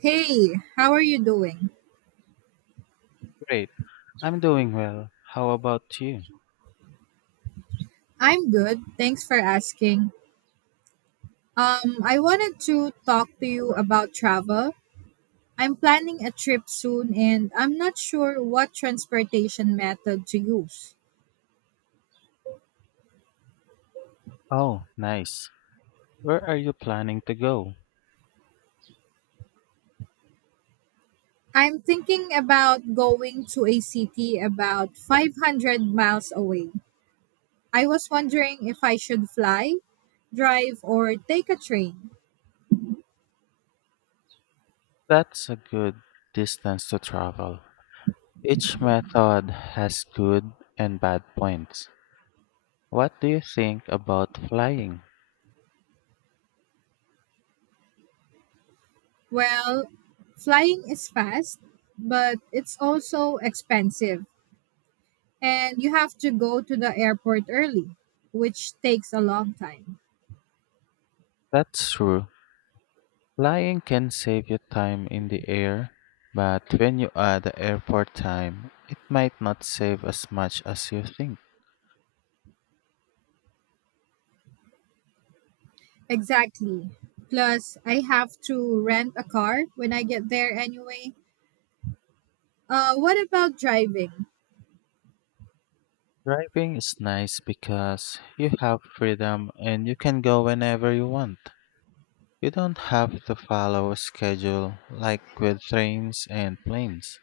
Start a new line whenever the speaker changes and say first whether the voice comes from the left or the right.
right: Hey, how are you doing?
left: Great. I'm doing well. How about you?
right: I'm good. Thanks for asking. I wanted to talk to you about travel. I'm planning a trip soon and I'm not sure what transportation method to use.
left: Oh, nice. Where are you planning to go?
right: I'm thinking about going to a city about 500 miles away. I was wondering if I should fly, drive, or take a train.
left: That's a good distance to travel. Each method has good and bad points. What do you think about flying?
right: Well, flying is fast, but it's also expensive and you have to go to the airport early, which takes a long time.
left: That's true. Flying can save you time in the air, but when you add the airport time, it might not save as much as you think.
right: Exactly. Plus, I have to rent a car when I get there anyway. What about driving?
left: Driving is nice because you have freedom and you can go whenever you want. You don't have to follow a schedule like with trains and planes.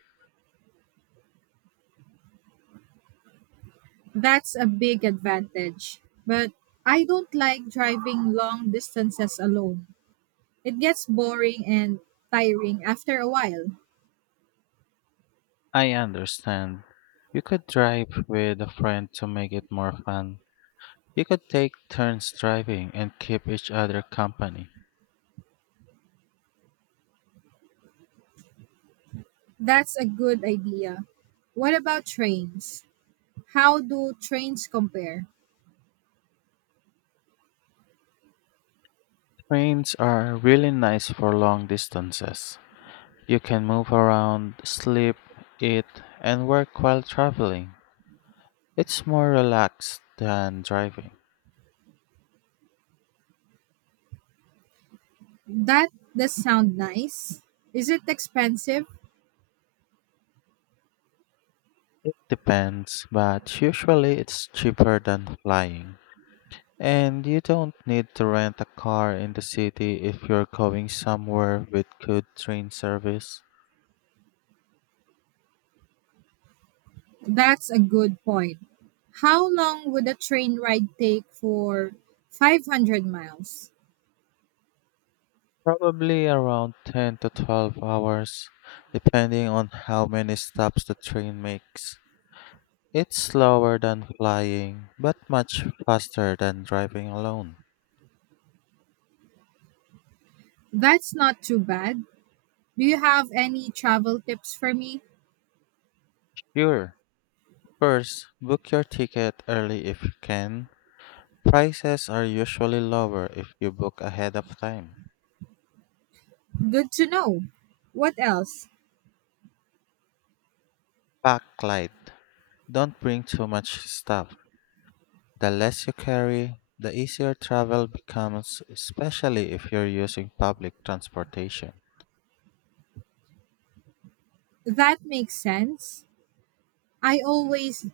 right: That's a big advantage. But I don't like driving long distances alone. It gets boring and tiring after a while.
left: I understand. You could drive with a friend to make it more fun. You could take turns driving and keep each other company.
right: That's a good idea. What about trains? How do trains compare?
left: Trains are really nice for long distances. You can move around, sleep, eat, and work while traveling. It's more relaxed than driving.
right: That does sound nice. Is it expensive?
left: It depends, but usually it's cheaper than flying. And you don't need to rent a car in the city if you're going somewhere with good train service.
right: That's a good point. How long would a train ride take for 500 miles?
left: Probably around 10 to 12 hours, depending on how many stops the train makes. It's slower than flying, but much faster than driving alone.
right: That's not too bad. Do you have any travel tips for me?
left: Sure. First, book your ticket early if you can. Prices are usually lower if you book ahead of time.
right: Good to know. What else?
left: Pack light. Don't bring too much stuff. The less you carry, the easier travel becomes, especially if you're using public transportation.
right: That makes sense. I always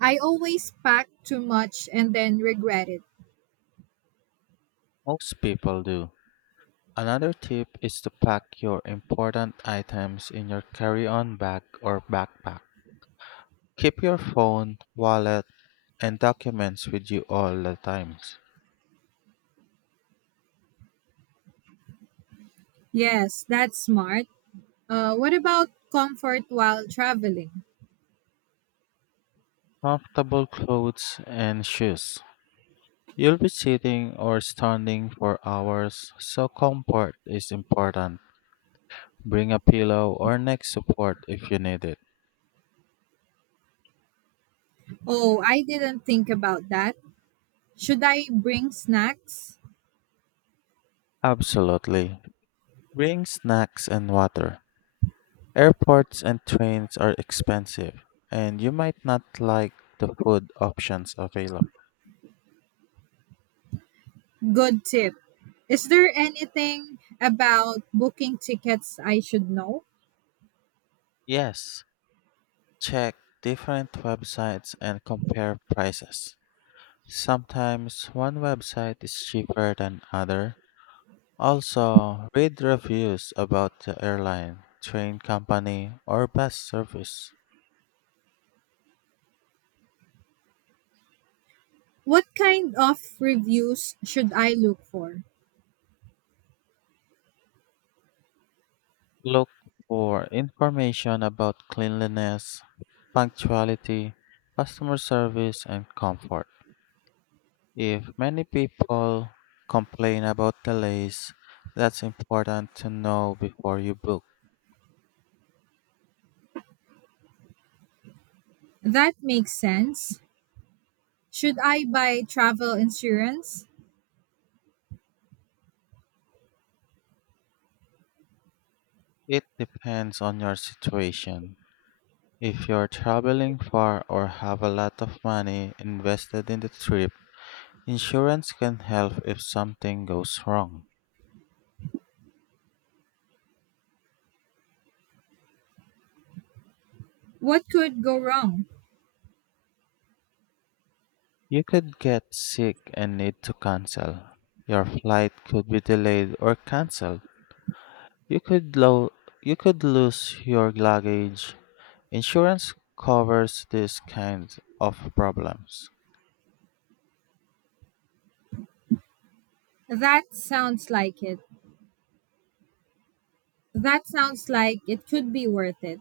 right: I always pack too much and then regret it.
left: Most people do. Another tip is to pack your important items in your carry on bag or backpack. Keep your phone, wallet, and documents with you all the times.
right: Yes, that's smart. What about comfort while traveling?
left: Comfortable clothes and shoes. You'll be sitting or standing for hours, so comfort is important. Bring a pillow or neck support if you need it.
right: Oh, I didn't think about that. Should I bring snacks?
left: Absolutely. Bring snacks and water. Airports and trains are expensive, and you might not like the food options available.
right: Good tip. Is there anything about booking tickets I should know?
left: Yes, check different websites and compare prices. Sometimes one website is cheaper than other. Also, read reviews about the airline, train company, or bus service.
right: What kind of reviews should I look for?
left: Look for information about cleanliness, punctuality, customer service, and comfort. If many people complain about delays, that's important to know before you book.
right: That makes sense. Should I buy travel insurance?
left: It depends on your situation. If you're traveling far or have a lot of money invested in the trip, insurance can help if something goes wrong.
right: What could go wrong?
left: You could get sick and need to cancel. Your flight could be delayed or canceled. You could lo- you could lose your luggage. Insurance covers these kinds of problems.
right: That sounds like it. That sounds like it could be worth it.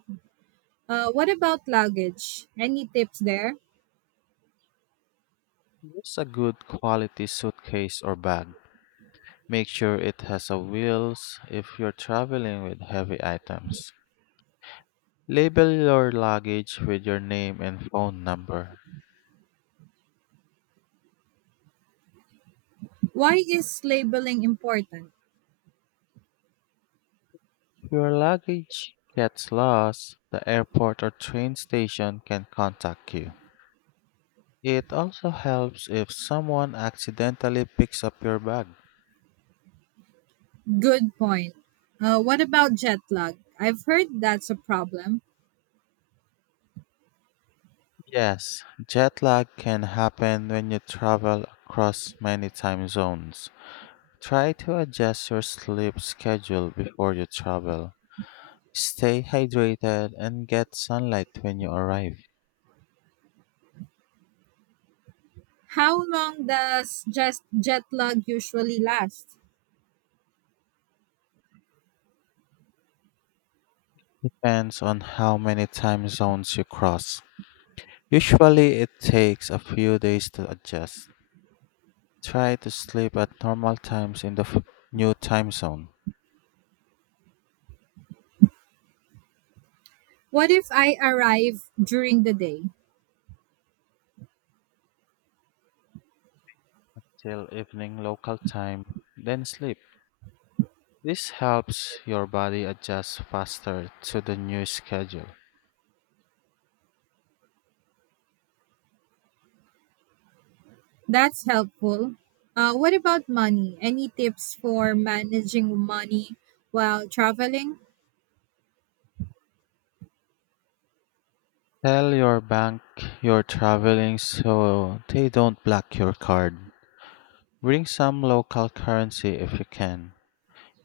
right: What about luggage? Any tips there?
left: Use a good quality suitcase or bag. Make sure it has a wheels if you're traveling with heavy items. Label your luggage with your name and phone number.
right: Why is labeling important?
left: If your luggage gets lost, the airport or train station can contact you. It also helps if someone accidentally picks up your bag.
right: Good point. What about jet lag? I've heard that's a problem.
left: Yes, jet lag can happen when you travel across many time zones. Try to adjust your sleep schedule before you travel. Stay hydrated and get sunlight when you arrive.
right: How long does just jet lag usually last?
left: Depends on how many time zones you cross. Usually, it takes a few days to adjust. Try to sleep at normal times in the new time zone
right: What if I arrive during the day?
left: till evening local time, then sleep. This helps your body adjust faster to the new schedule.
right: That's helpful. What about money? Any tips for managing money while traveling?
left: Tell your bank you're traveling so they don't block your card. Bring some local currency if you can.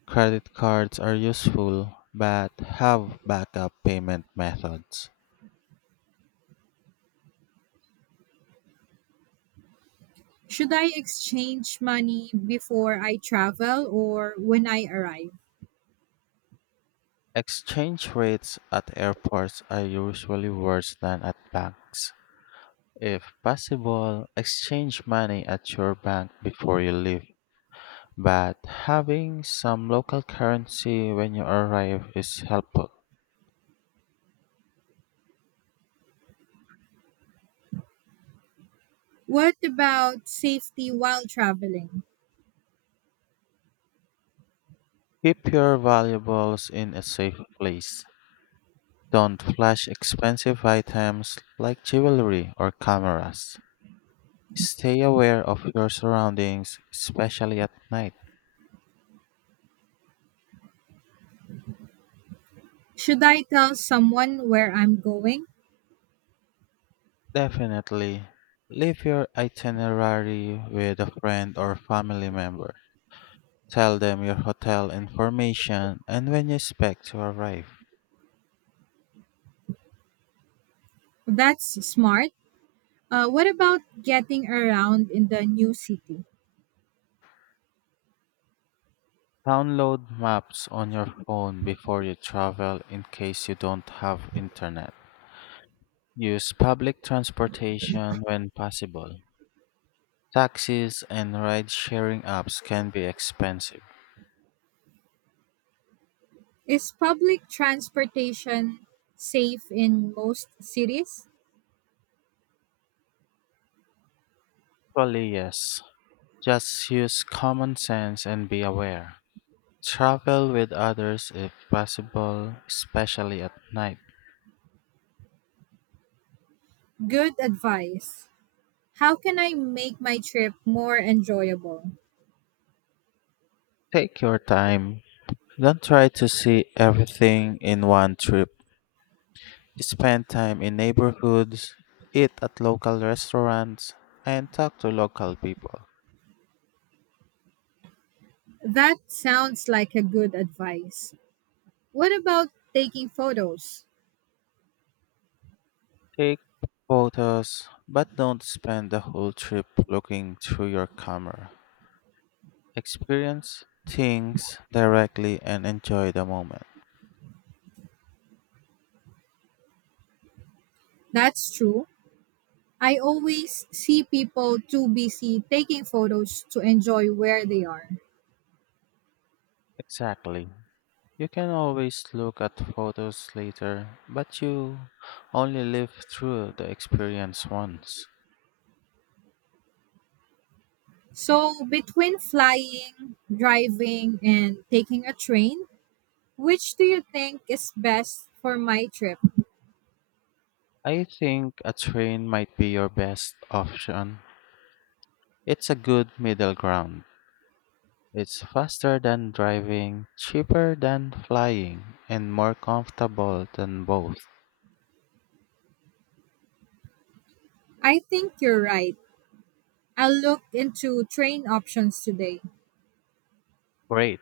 left: Credit cards are useful, but have backup payment methods.
right: Should I exchange money before I travel or when I arrive?
left: Exchange rates at airports are usually worse than at banks. If possible, exchange money at your bank before you leave, but having some local currency when you arrive is helpful.
right: What about safety while traveling?
left: Keep your valuables in a safe place. Don't flash expensive items like jewelry or cameras. Stay aware of your surroundings, especially at night.
right: Should I tell someone where I'm going?
left: Definitely, leave your itinerary with a friend or family member. Tell them your hotel information and when you expect to arrive.
right: That's smart. What about getting around in the new city?
left: Download maps on your phone before you travel in case you don't have internet. Use public transportation when possible. Taxis and ride sharing apps can be expensive.
right: Is public transportation safe in most cities?
left: Probably yes. Just use common sense and be aware. Travel with others if possible, especially at night.
right: Good advice. How can I make my trip more enjoyable?
left: Take your time. Don't try to see everything in one trip. Spend time in neighborhoods, eat at local restaurants, and talk to local people.
right: That sounds like a good advice. What about taking photos?
left: Take photos, but don't spend the whole trip looking through your camera. Experience things directly and enjoy the moment.
right: That's true. I always see people too busy taking photos to enjoy where they are.
left: Exactly. You can always look at photos later, but you only live through the experience once.
right: So, between flying, driving, and taking a train, which do you think is best for my trip?
left: I think a train might be your best option. It's a good middle ground. It's faster than driving, cheaper than flying, and more comfortable than both.
right: I think you're right. I'll look into train options today.
left: Great.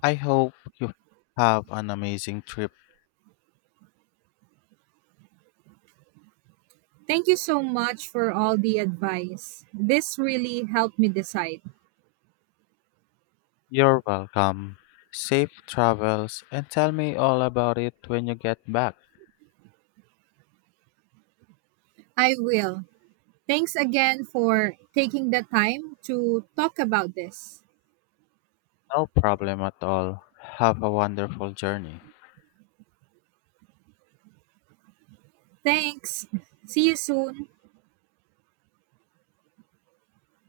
left: I hope you have an amazing trip.
right: Thank you so much for all the advice. This really helped me decide.
left: You're welcome. Safe travels and tell me all about it when you get back.
right: I will. Thanks again for taking the time to talk about this.
left: No problem at all. Have a wonderful journey.
right: Thanks. See you soon.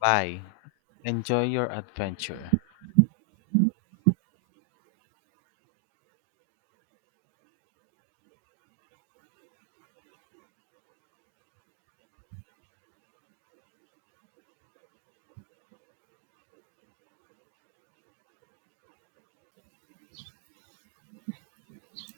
left: Bye. Enjoy your adventure.